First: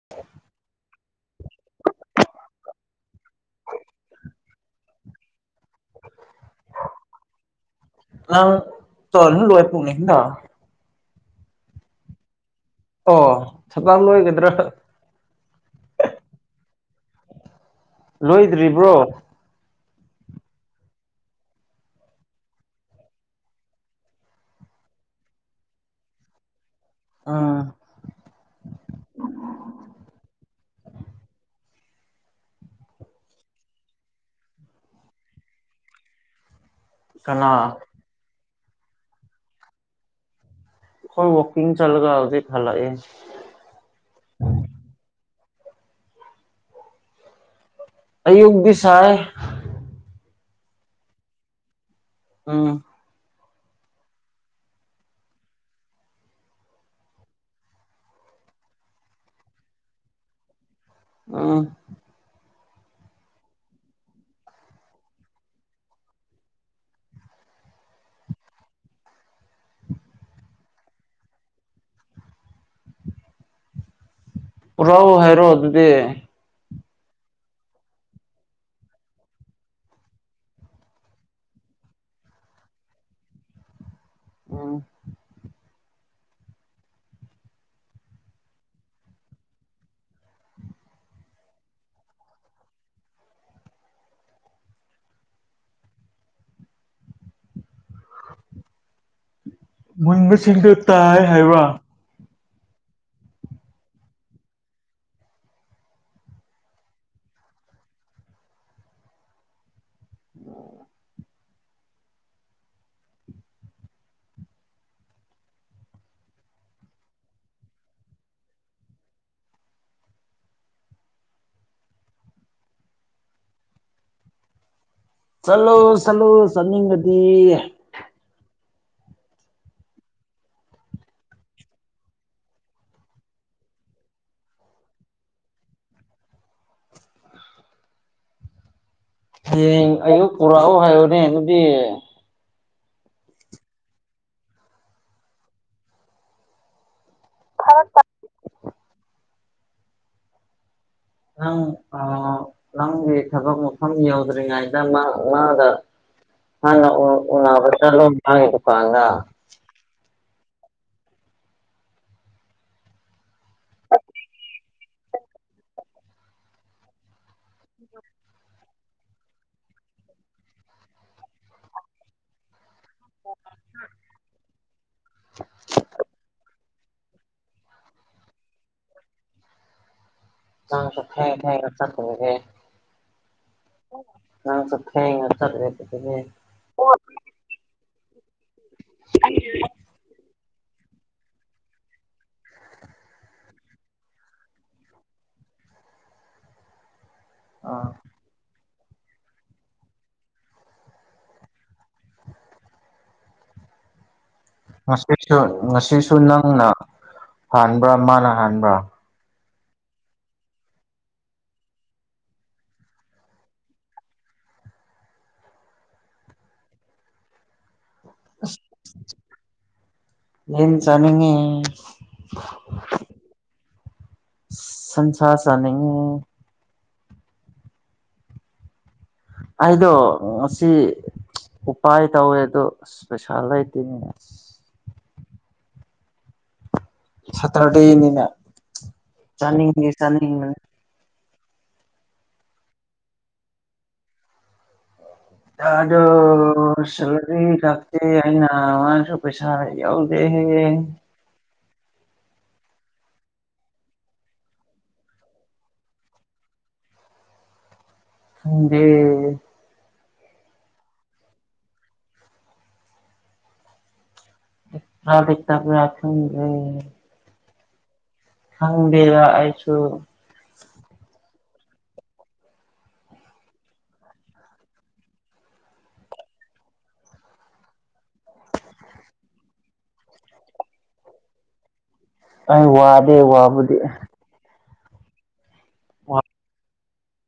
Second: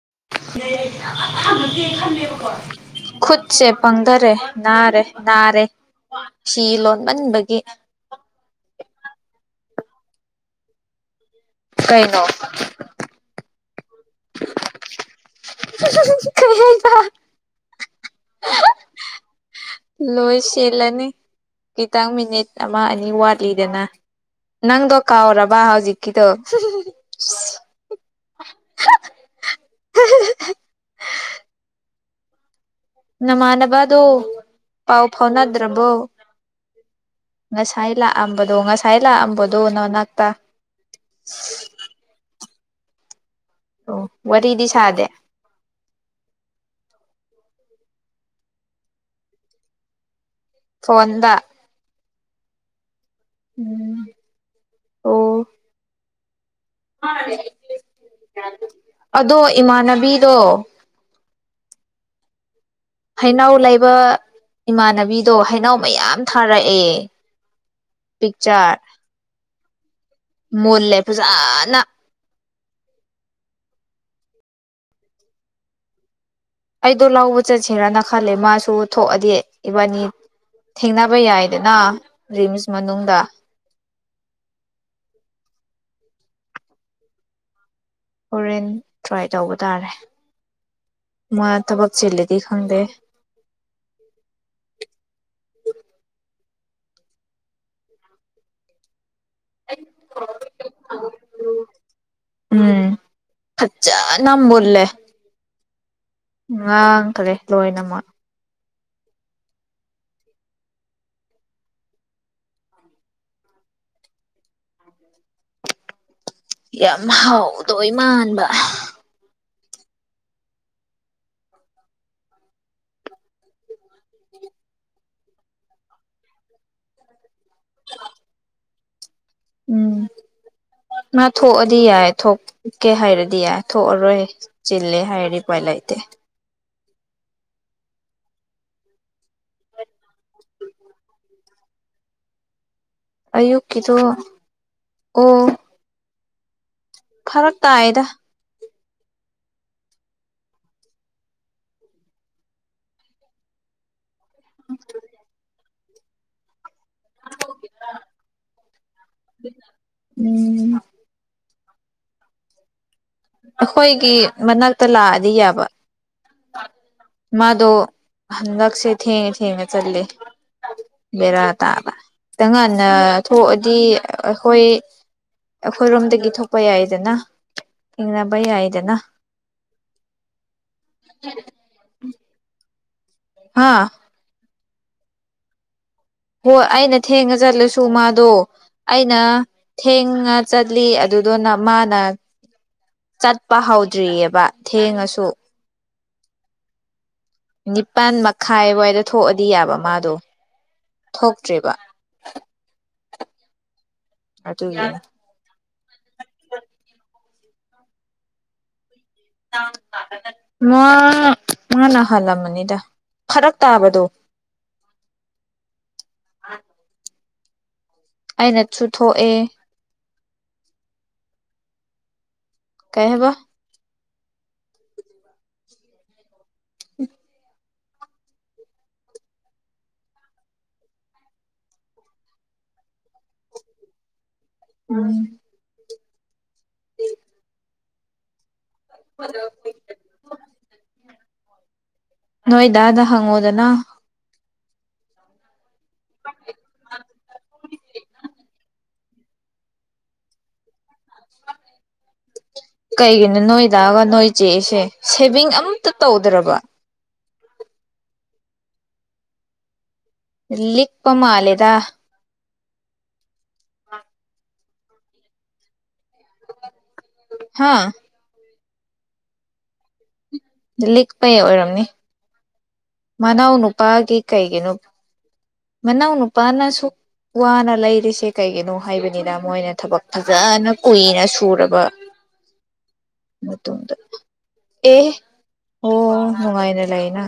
[unintelligible] ꯈꯨꯠꯁꯦ ꯄꯪꯗꯔꯦ ꯅꯥꯔꯦ ꯅꯥꯔꯦ ꯐꯤ ꯂꯣꯟꯃꯟꯕꯒꯤ [unintelligible] ꯀꯩꯅꯣ ꯑꯣ ꯊꯕꯛ ꯂꯣꯏꯒꯗ꯭ꯔꯥ ꯀꯩ ꯍꯥꯏꯕ ꯂꯣꯏꯗ꯭ꯔꯤꯕ꯭ꯔꯣ ꯂꯣꯏ ꯆꯦꯜꯂꯅꯤ ꯈꯤꯇꯪ ꯃꯤꯅꯤꯠ ꯑꯃ ꯑꯅꯤ ꯋꯥꯠꯂꯤꯗꯅ ꯅꯪꯗꯣ ꯀꯥꯎꯔꯕ ꯍꯧꯖꯤꯛꯀꯤꯗꯣ ꯎꯝ ꯅꯃꯥꯟꯅꯕꯗꯣ ꯄꯥꯎ ꯐꯥꯎꯅꯗ꯭ꯔꯕꯣ ꯀꯅꯥ ꯉꯁꯥꯏ ꯂꯥꯛꯑꯝꯕꯗꯣ ꯉꯁꯥꯏ ꯂꯥꯛꯑꯝꯕꯗꯣ ꯅꯅꯥꯛꯇ ꯈꯣꯏ ꯋꯥꯀꯤꯡ ꯆꯂꯒ ꯍꯧꯖꯤꯛ ꯍꯜꯂꯛꯑꯦ ꯒꯦ ꯑꯣ ꯋꯥꯔꯤꯗꯤ ꯁꯥꯗꯦ ꯑꯌꯨꯛꯗꯤꯁꯥꯏ ꯐꯣꯟꯗ ꯌꯨꯝ ꯎꯝ ꯑꯣ ꯑꯗꯣ ꯏꯃꯥꯟꯅꯕꯤꯗꯣ ꯎꯝ ꯍꯩꯅꯧ ꯂꯩꯕ ꯏꯃꯥꯟꯅꯕꯤꯗꯣ ꯍꯩꯩꯅꯧ ꯃꯌꯥꯝ ꯊꯥꯔꯛꯑꯦ ꯄꯤꯛꯆꯔ ꯃꯨꯜꯂꯦ ꯐꯖꯅ ꯄꯨꯔꯛꯑꯣ ꯍꯥꯏꯔꯣ ꯑꯗꯨꯗꯤ ꯑꯩꯗꯣ ꯂꯧꯕ ꯆꯠꯁꯤꯔꯅ ꯈꯜꯂꯦ ꯃꯥꯁꯨ ꯊꯣꯛꯑꯗꯤ ꯏꯕꯥꯅꯤ ꯊꯦꯡꯅꯕ ꯌꯥꯏꯗꯅ ꯔꯤꯝꯁ ꯃꯅꯨꯡꯗ ꯎꯝ [inaudible] ꯍꯣꯔꯦꯟ ꯇ꯭ꯔꯥꯏ ꯇꯧꯕ ꯇꯥꯔꯦ ꯃꯥ ꯊꯕꯛ ꯆꯤꯟꯂꯗꯤ ꯈꯪꯗꯦ [inaudible] ꯃꯨꯟꯕꯁꯤꯡꯗꯣ ꯇꯥꯏ ꯍꯥꯏꯕ ꯎꯝ ꯐꯖꯆꯥꯅ ꯃꯨꯟꯂꯦ ꯉꯥꯡꯈꯔꯦ ꯂꯣꯏꯅꯃꯛ ꯑꯣ ꯌꯥꯝ ꯍꯥꯎꯗꯣꯏ ꯃꯥꯟꯕ ꯆꯠꯂꯣ ꯆꯠꯂꯣ ꯆꯠꯅꯤꯡꯉꯗꯤ [unintelligible] ꯎꯝ ꯃꯥ ꯊꯣꯛꯑꯗꯤ ꯌꯥꯏ ꯊꯣꯛꯀꯦ ꯍꯥꯏꯔꯗꯤ ꯌꯥꯏ ꯊꯣꯛꯑꯔꯣꯏ ꯆꯤꯜꯂꯦ ꯍꯥꯏꯔꯗꯤ ꯎꯄꯥꯏ ꯂꯩꯇꯦ ꯍꯌꯦꯡ ꯑꯌꯨꯛ ꯄꯨꯔꯛꯎ ꯍꯥꯏꯌꯣꯅꯦ ꯑꯗꯨꯗꯤ ꯑꯌꯨꯛꯀꯤꯗꯣ ꯎꯝ ꯐꯔꯛ ꯇꯥꯏꯑꯦꯗ ꯅꯪ ꯑꯥ ꯅꯪꯒꯤ ꯊꯕꯛ ꯃꯐꯝ ꯌꯧꯗ꯭ꯔꯤꯉꯩꯗ ꯃ ꯃꯥꯒ ꯍꯥꯟꯅ ꯎ ꯎꯅꯕ ꯆꯠꯂꯣ ꯃꯥꯒꯤ ꯗꯨꯀꯥꯟꯗ ꯎꯝ ꯑꯈꯣꯏꯒꯤ ꯃꯅꯥꯛꯇ ꯂꯥꯛꯑꯗꯤ ꯌꯥꯕ ꯃꯥꯗꯣ ꯍꯟꯗꯛꯁꯦ ꯊꯦꯡꯉ ꯊꯦꯡꯉ ꯆꯠꯂꯦ ꯕꯦꯔꯥ ꯇꯥꯕ ꯈꯤꯇꯪ ꯉꯟ ꯅ ꯊꯣꯛꯑꯗꯤ ꯑꯈꯣꯏ ꯑꯈꯣꯏꯔꯣꯝꯗꯒꯤ ꯊꯣꯛ ꯊꯣꯛꯄ ꯌꯥꯏꯗꯅ ꯊꯦꯡꯅꯕ ꯌꯥꯏꯗꯅ ꯅꯪꯁꯨ ꯀꯗꯥꯏ ꯀꯗꯥꯏꯗ ꯆꯠꯈ꯭ꯔꯕꯒꯦ ꯍꯥ ꯅꯪꯁꯨ ꯊꯦꯡꯅ ꯆꯠꯂꯦ ꯍꯣꯏ ꯑꯩꯅ ꯊꯦꯡꯉ ꯆꯠꯂꯁꯨ ꯃꯥꯗꯣ ꯑꯩꯅ ꯊꯦꯡꯉ ꯆꯠꯂꯤ ꯑꯗꯨꯗꯨꯅ ꯃꯥꯅ ꯆꯠꯄ ꯍꯧꯗ꯭ꯔꯤꯑꯦꯕ ꯊꯦꯡꯉꯁꯨ ꯑꯥ ꯅꯤꯄꯥꯜ ꯃꯈꯥꯏꯋꯥꯏꯗ ꯊꯣꯛꯑꯗꯤ ꯌꯥꯕ ꯃꯥꯗꯣ ꯊꯣꯛꯇ꯭ꯔꯤꯕ ꯑꯗꯨꯒꯤꯅꯤ ꯉꯁꯤꯁꯨ ꯉꯁꯤꯁꯨ ꯅꯪꯅ ꯍꯥꯟꯕ꯭ꯔꯥ ꯃꯥꯅ ꯍꯥꯟꯕ꯭ꯔꯥ [inaudible] ꯃꯥ ꯃꯥꯅ ꯍꯜꯂꯝꯃꯅꯤꯗ ꯐꯔꯛ ꯇꯥꯕꯗꯣ [inaudible] [inaudible] ꯑꯩꯅꯁꯨ ꯊꯣꯛꯑꯦ ꯌꯦꯟ ꯆꯥꯅꯤꯡꯉꯦ ꯀꯩ ꯍꯥꯏꯕ ꯁꯟ ꯁꯥ ꯆꯥꯅꯤꯡꯉꯦ ꯎꯝ ꯑꯩꯗꯣꯉꯁꯤ ꯎꯄꯥꯏ ꯇꯧꯋꯦ ꯑꯗꯨ ꯄꯩꯁꯥ ꯂꯩꯇꯦꯅꯦ ꯑꯁ ꯎꯝ ꯁꯇꯔꯗꯦꯅꯤꯅ ꯆꯥꯅꯤꯡꯉꯦ ꯆꯥꯅꯤꯡꯅ ꯅꯣꯏꯗꯥ ꯗ ꯍꯪꯉꯣꯗꯅ ꯑꯗꯣ ꯁꯤꯂꯗꯤ ꯂꯥꯛꯇꯦ ꯍꯥꯏꯅ ꯃꯥꯅꯁꯨ ꯄꯩꯁꯥꯔ ꯌꯥꯎꯗꯦ ꯍꯥꯏꯑꯦ ꯀꯩꯒꯤꯅꯣ ꯅꯣꯏꯗꯥ ꯒ ꯅꯣꯏ ꯆꯦꯒꯁꯦ ꯁꯦꯚꯤꯡ ꯑꯃꯇ ꯇꯧꯗ꯭ꯔꯕ ꯈꯪꯗꯦ ꯂꯤꯛꯄ ꯃꯥꯂꯦꯗꯥ ꯂꯤꯛꯄ꯭ꯔꯥ ꯂꯤꯛꯇꯕ꯭ꯔꯥ ꯈꯪꯗꯦ ꯍꯥꯥ ꯈꯪꯗꯦꯕ ꯑꯩꯁꯨ ꯂꯤꯛꯄꯩ ꯑꯣꯏꯔꯝꯅꯤ ꯃꯅꯥꯎ ꯅꯨꯄꯥꯒꯤ ꯀꯩꯒꯤꯅꯣ ꯃꯅꯥꯎ ꯅꯨꯄꯥꯅꯁꯨ ꯋꯥꯅ ꯂꯩꯔꯤꯁꯦ ꯀꯩꯒꯤꯅꯣ ꯍꯥꯏꯕꯅꯤꯗ ꯃꯣꯏꯅ ꯊꯕꯛ ꯐꯖꯅ ꯀꯨꯏꯅ ꯁꯨꯔꯒ ꯑꯩ ꯋꯥꯗꯦ ꯋꯥꯕꯨꯗꯤ ꯑꯦ ꯑꯣ ꯅꯨꯡꯉꯥꯏꯔꯛ ꯂꯩꯅ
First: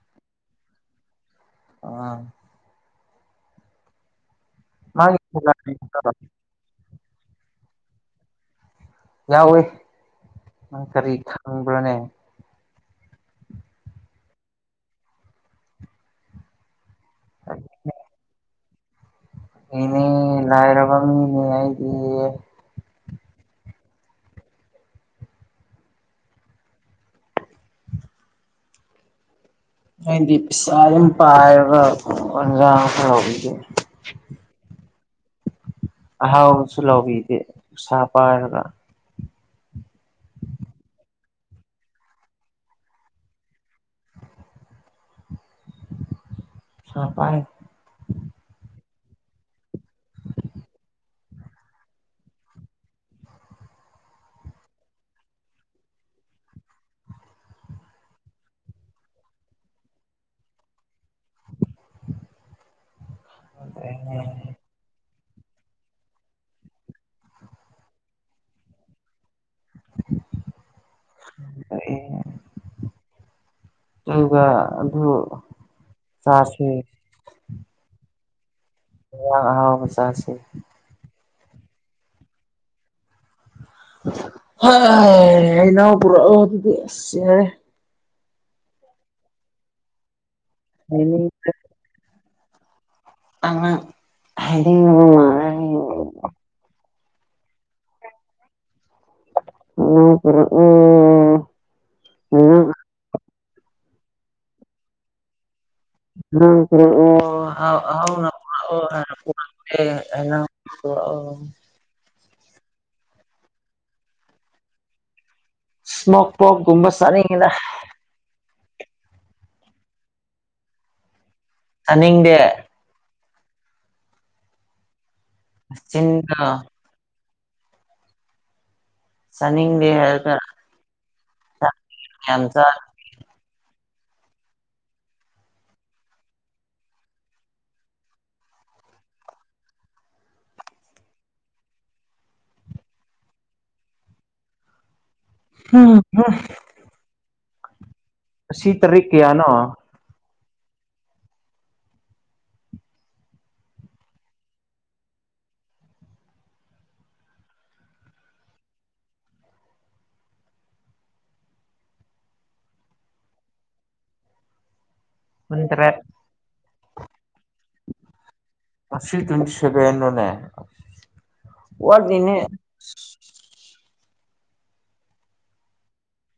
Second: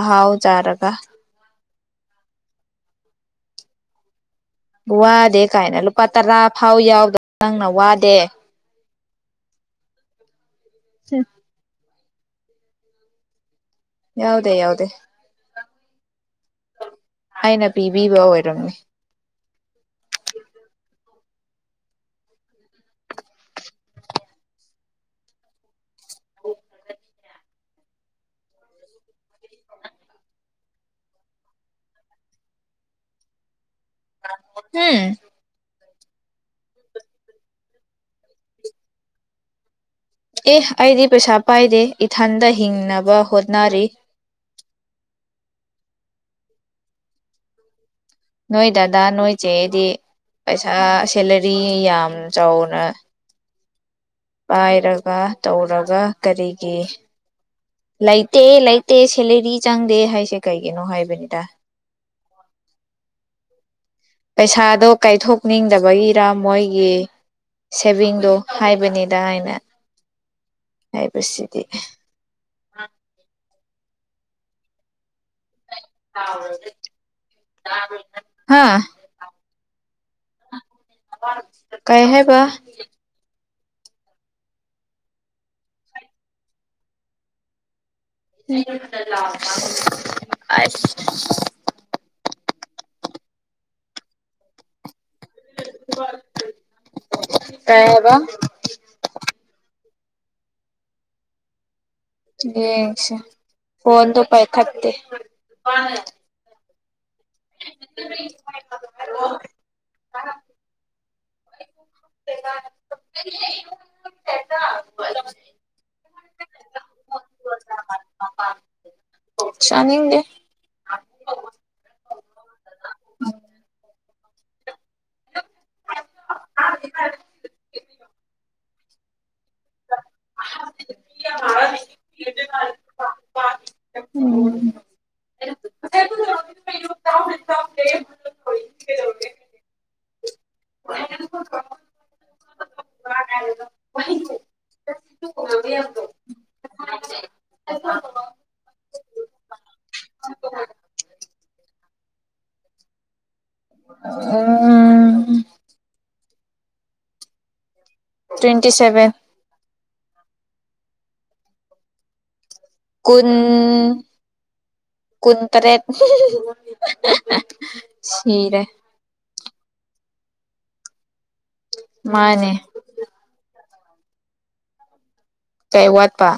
ꯑꯍꯥꯎ ꯆꯥꯔꯒ ꯑꯥ ꯃꯥꯒꯤ ꯋꯥꯗꯦ ꯀꯥꯏꯅ ꯂꯨꯄꯥ ꯇꯔꯥ ꯐꯥꯎ ꯌꯥꯎꯗꯕ ꯅꯪꯅ ꯋꯥꯗꯦ ꯌꯥꯎꯋꯦ ꯅꯪ ꯀꯔꯤ ꯈꯪꯕ꯭ꯔꯅꯦ ꯌꯥꯎꯗꯦ ꯌꯥꯎꯗꯦ ꯍꯥꯏꯅ ꯄꯤꯕꯤꯕ ꯑꯣꯏꯔꯝꯅꯤ ꯏꯅꯦ ꯂꯥꯏꯔꯕ ꯃꯤꯅꯦ ꯑꯩꯗꯤ ꯑꯩꯗꯤ ꯄꯩꯁꯥ ꯌꯥꯝ ꯄꯥꯏꯕ [unintelligible] ꯍꯝ ꯑꯍꯥꯎꯕꯁꯨ ꯂꯧꯕꯤꯗꯦ ꯄꯩꯁꯥ ꯄꯥꯏꯔꯒ ꯑꯦ ꯑꯩꯗꯤ ꯄꯩꯁꯥ ꯄꯥꯏꯗꯦ ꯏꯊꯟꯗ ꯍꯤꯡꯅꯕ ꯍꯣꯠꯅꯔꯤ ꯄꯩꯁꯥ ꯄꯥꯏ ꯅꯣꯏ ꯗꯗꯥ ꯅꯣꯏ ꯆꯦꯗꯤ ꯄꯩꯁꯥ ꯁꯦꯂꯔꯤ ꯌꯥꯝ ꯆꯥꯎꯅ ꯄꯥꯏꯔꯒ ꯇꯧꯔꯒ ꯀꯔꯤꯒꯤ ꯂꯩꯇꯦ ꯂꯩꯇꯦ ꯁꯦꯂꯦꯔꯤ ꯆꯪꯗꯦ ꯍꯥꯏꯁꯦ ꯀꯩꯒꯤꯅꯣ ꯍꯥꯏꯕꯅꯤꯗ ꯄꯩꯁꯥꯗꯣ ꯀꯥꯏꯊꯣꯛ ꯅꯤꯡꯗꯕꯒꯤꯔ ꯃꯣꯏꯒꯤ ꯁꯦꯚꯤꯡꯗꯣ ꯍꯥꯏꯕꯅꯤꯗ ꯑꯩꯅ ꯍꯥꯏꯕꯁꯤꯗꯤ ꯑꯗꯨꯒ ꯑꯗꯨ ꯆꯥꯁꯦ ꯍꯥ ꯏꯟꯖꯥꯡ ꯑꯍꯥꯎꯕ ꯆꯥꯁꯦ ꯀꯩ ꯍꯥꯏꯕ ꯍꯩ ꯍꯩꯅꯧ ꯄꯨꯔꯛꯑꯣ ꯑꯗꯨꯗꯤ ꯌꯥꯏ [unintelligible] ꯑꯥ ꯅ ꯪ [unintelligible] ꯀꯩ ꯍꯥꯏꯕ ꯍꯩꯅꯧ ꯄꯨꯔꯛꯑꯣ ꯅꯪ ꯌꯦꯡꯁꯦ ꯐꯣꯟꯗꯣ ꯄꯥꯏꯈꯠꯇꯦ ꯍꯩꯅꯧ ꯄꯨꯔꯛꯑꯣ [unintelligible] ꯍꯩꯅꯧ ꯄꯨꯔꯛꯑꯣ [unintelligible] ꯁꯃꯣꯛ ꯄꯣꯔꯛ ꯒꯨꯝꯕ ꯆꯥꯅꯤꯡꯉꯤꯗ ꯆꯥꯅꯤꯡꯗꯦ ꯆꯥꯅꯤꯡꯗꯦ ꯆꯤꯟꯗꯣ ꯆꯥꯅꯤꯡ ꯗꯦ ꯍꯥꯏꯔꯒ [unintelligible] [unintelligible] ꯎꯝ ꯍꯨ ꯉꯁꯤ ꯇꯔꯤꯛ ꯀꯌꯥꯅꯣ ꯎꯝ ꯇ꯭ꯋꯦꯟꯇꯤ ꯁꯚꯦꯟ ꯀꯨꯟ ꯀꯨꯟꯇꯔꯦꯠ ꯁꯤꯔꯦ ꯉꯁꯤ ꯇ꯭ꯋꯦꯟꯇꯤ ꯁꯚꯦꯟ ꯂꯣꯅꯦ ꯋꯥꯠꯂꯤꯅꯦ ꯃꯥꯅꯦ ꯀꯩ ꯋꯥꯠꯄ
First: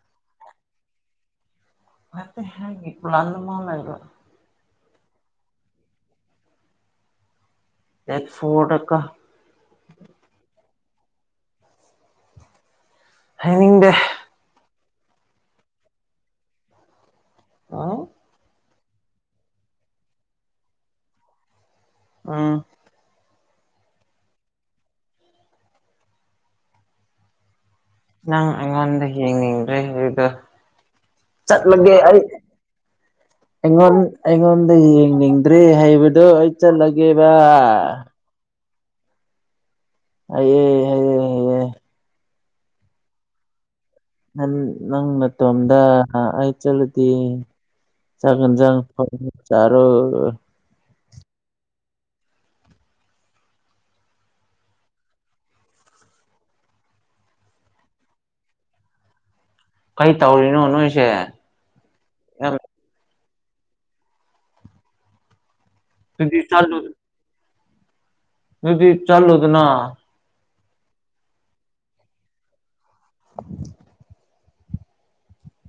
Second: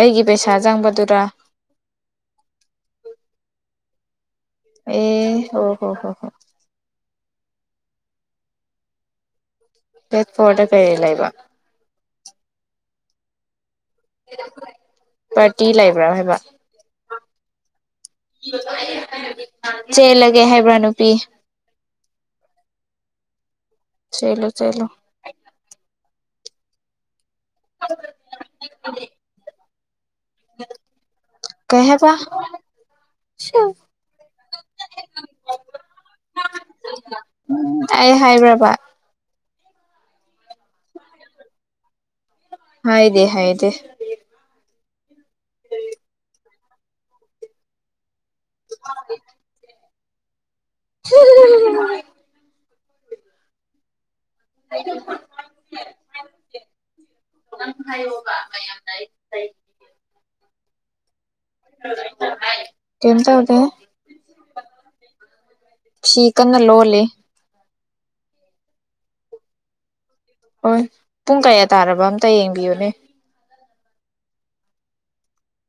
ꯑꯩꯒꯤ ꯄꯩꯁꯥ ꯆꯪꯕꯗꯨꯔ ꯅꯠꯇꯦ ꯑꯩꯒꯤ ꯄ꯭ꯂꯥꯟ ꯑꯃ ꯂꯩꯕ ꯑꯦ ꯍꯣ ꯍꯣ ꯍꯣ ꯍꯣ ꯗꯦꯠ ꯐꯣꯔꯗ ꯀꯣ ꯗꯦꯠ ꯐꯣꯔꯗ ꯀꯔꯤ ꯂꯩꯕ ꯍꯥꯏꯅꯤꯡꯗꯦ ꯄꯥꯔꯇꯤ ꯂꯩꯕ꯭ꯔꯥ ꯍꯥꯏꯕ ꯍꯨ ꯆꯦꯜꯂꯒꯦ ꯍꯥꯏꯕ꯭ꯔꯥ ꯅꯨꯄꯤ ꯎꯝ ꯆꯦꯜꯂꯣ ꯆꯦꯜꯂꯣ ꯅꯪ ꯑꯩꯉꯣꯟꯗ ꯌꯦꯡꯉꯤꯡꯗ꯭ꯔꯦ ꯑꯥ ꯀꯩ ꯆꯠꯂꯒꯦ ꯍꯥꯏꯕ ꯑꯩ ꯑꯩꯉꯣꯟ ꯑꯩꯉꯣꯟꯗ ꯌꯦꯡꯅꯤꯡꯗ꯭ꯔꯦ ꯍꯥꯏꯕꯗꯣ ꯑꯩ ꯆꯠꯂꯒꯦꯕꯥ ꯑꯩ ꯍꯥꯏꯕ꯭ꯔꯕ ꯍꯩꯌꯦ ꯍꯩꯌꯦ ꯍꯩꯌꯦ ꯑꯩꯗꯤ ꯍꯥꯏꯇꯦ ꯅꯪ ꯅꯪ ꯃꯇꯣꯝꯗ ꯍꯥ ꯑꯩ ꯆꯠꯂꯗꯤ ꯆꯥꯛ ꯏꯖꯥꯡ ꯐꯖꯅ ꯆꯥꯔꯣ [unintelligible] [unintelligible] [unintelligible] ꯍꯥꯏꯌꯣꯕ ꯃꯌꯥꯝ ꯂꯩ ꯂꯩ ꯀꯩ ꯇꯧꯔꯤꯅꯣ ꯅꯣꯏꯁꯦ ꯌꯥꯝ [unintelligible] ꯀꯩꯝ ꯇꯧꯗꯦ ꯐꯤ ꯑꯗꯨꯗꯤ ꯀꯟꯅ ꯆꯠꯂꯨ ꯂꯣꯜꯂꯤ ꯑꯗꯨꯗꯤ ꯆꯠꯂꯣꯗꯅ ꯍꯣꯏ ꯄꯨꯡ ꯀꯌꯥ ꯇꯥꯔꯕ ꯑꯝꯇ ꯌꯦꯡꯕꯤꯌꯨꯅꯦ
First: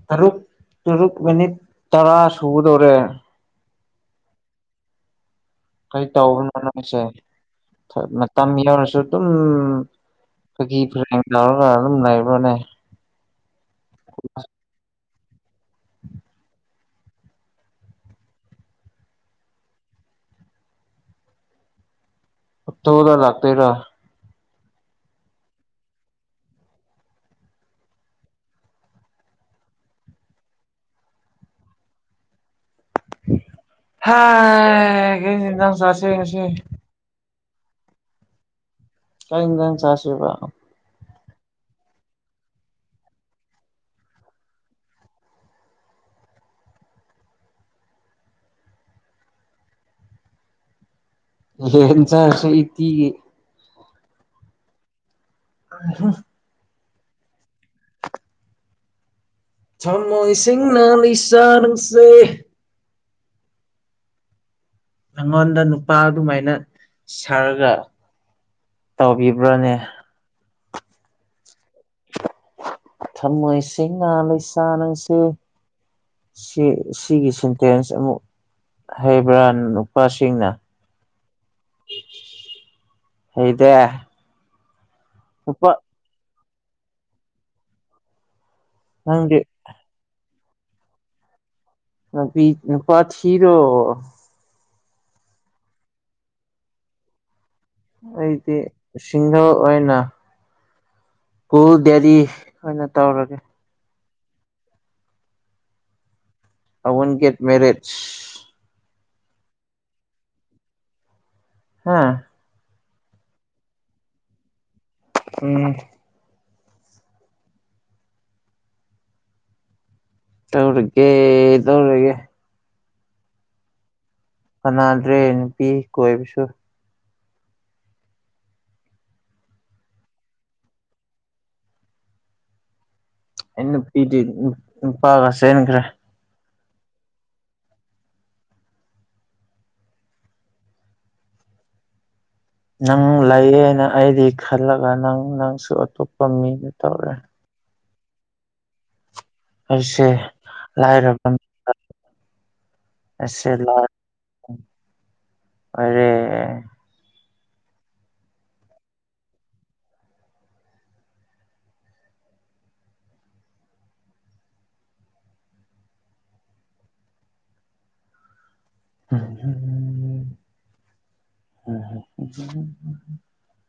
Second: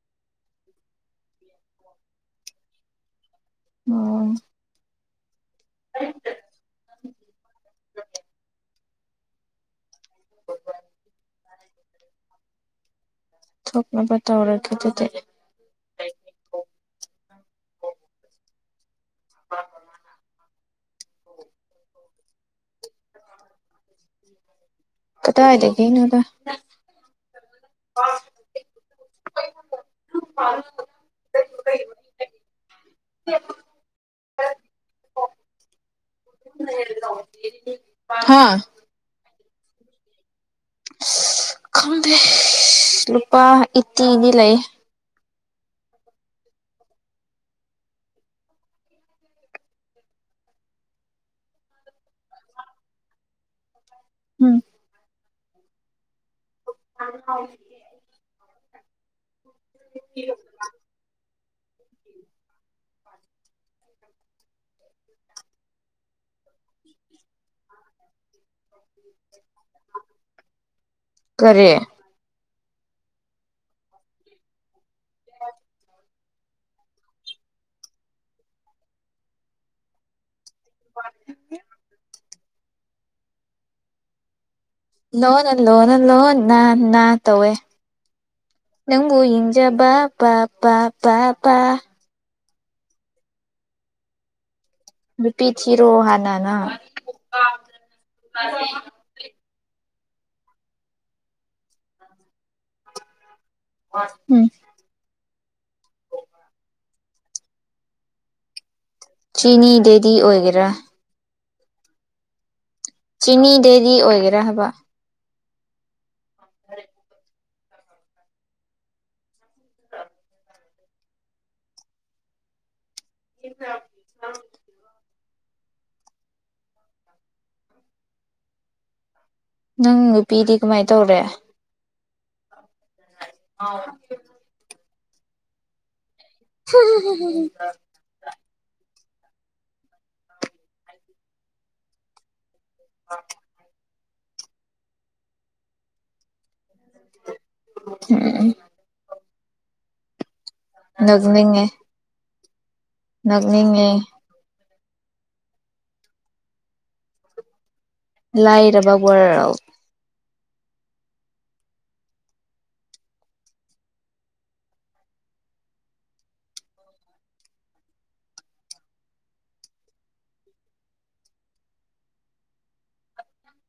ꯇꯔꯨꯛ ꯇꯔꯨꯛ ꯃꯤꯅꯤꯠ ꯇꯔꯥ ꯁꯨꯗꯣꯔꯦ ꯑꯣ ꯀꯩ ꯇꯧꯕꯅꯣ ꯅꯣꯏꯁꯦ ꯊ ꯃꯇꯝ ꯌꯧꯔꯁꯨ ꯑꯗꯨꯝ ꯈꯣꯏꯒꯤ [unintelligible] ꯑꯗꯨꯝ ꯂꯩ꯭ꯔꯣꯅꯦ ꯊꯣꯛꯅꯕ ꯇꯧꯔꯒꯦ ꯗꯨꯗꯤ [inaudible] ꯑꯣꯠꯇꯣꯗ ꯂꯥꯛꯇꯨꯏꯔ ꯀꯗꯥꯏꯗꯒꯤꯅꯣꯗ [unintelligible] ꯍꯥꯏ ꯀꯔꯤ ꯍꯦꯟꯁꯥꯡ ꯆꯥꯁꯦ ꯉꯁꯤ ꯍꯥꯥ ꯀꯩ ꯏꯟꯖꯥꯡ ꯆꯥꯁꯦꯕ ꯈꯪꯗꯦ ꯂꯨꯄꯥ ꯏꯠꯇꯤ ꯗꯤ ꯂꯩꯑꯦ ꯉꯁꯤ ꯍꯦꯟꯁꯥꯡꯁꯦ ꯏꯠꯇꯤꯒꯤ ꯍꯨꯝ ꯍꯨꯝ [inaudible] ꯊꯃꯣꯏ ꯁꯤꯡꯅ ꯂꯩꯁꯥ ꯅꯪꯁꯦ ꯑꯩꯉꯣꯟꯗ ꯅꯨꯄꯥ ꯑꯗꯨꯃꯥꯏꯅ ꯁꯥꯔꯒ ꯇꯧꯕꯤꯕ꯭ꯔꯥꯅꯦ ꯀꯔꯤ ꯊꯝꯃꯣꯏꯁꯤꯡꯅꯥ ꯂꯩꯁꯥ ꯅꯪꯁꯦ ꯁꯤ-ꯁꯤꯒꯤ ꯁꯦꯟꯇꯦꯟꯁ ꯑꯃꯨꯛ ꯍꯥꯏꯕ꯭ꯔꯥ ꯅꯨꯄꯥꯁꯤꯡꯅ [inaudible] ꯍꯩꯗꯦ ꯂꯣꯟꯅ ꯅꯨꯄꯥ ꯂꯣꯟꯅ ꯂꯣꯟ ꯅꯥ ꯅꯥ ꯇꯧꯋꯦ ꯅꯪꯕꯨ ꯅꯪꯗꯤ ꯌꯦꯡꯖꯕ ꯕ ꯄꯥ ꯄꯥ ꯄꯥ ꯄꯥ ꯅꯨꯄꯤ ꯅꯨꯄꯥ ꯊꯤꯔꯣ ꯅꯨꯄꯤ ꯊꯤꯔꯣ ꯍꯥꯟꯅꯅ ꯑꯩꯗꯤ ꯁꯤꯡꯒꯜ ꯍꯣꯏꯅ ꯍꯨ ꯗꯦꯜꯂꯤ ꯑꯣꯏꯅ ꯇꯧꯔꯒꯦ ꯍꯨꯝ ꯑꯋꯨꯟ ꯒꯦꯠ ꯃꯦꯔꯤꯠ ꯆꯤꯅꯤ ꯗꯦꯗꯤ ꯑꯣꯏꯒꯦꯔꯥ ꯍꯥꯥ ꯆꯤꯅꯤ ꯗꯦꯔꯤ ꯑꯣꯏꯒꯦꯔꯥ ꯍꯥꯏꯕ ꯎꯝ [inaudible] ꯇꯧꯔꯒꯦ ꯇꯧꯔꯒꯦ [inaudible] ꯀꯅꯥꯗ꯭ꯔꯦ ꯅꯨꯄꯤ ꯀꯣꯏꯕꯁꯨ ꯅꯪ ꯅꯨꯄꯤꯗꯤ ꯀꯃꯥꯏꯅ ꯇꯧꯔꯦ ꯑꯩ ꯅꯨꯄꯤꯗꯤ ꯅꯨꯄꯥꯒ ꯆꯦꯟꯈ꯭ꯔꯦ [unintelligible] ꯅꯪ ꯂꯩꯌꯦꯅ ꯑꯩꯗꯤ ꯈꯜꯂꯒ ꯅꯪ ꯅꯪꯁꯨ ꯑꯇꯣꯞꯄ ꯃꯤꯅ ꯇꯧꯔꯦ [unintelligible] ꯑꯩꯁꯦ ꯂꯥꯏꯔꯕ [unintelligible] ꯅꯛꯅꯤꯡꯉꯦ [unintelligible] ꯂꯥꯏꯔꯕ ꯋꯥ꯭ꯔꯜ [unintelligible]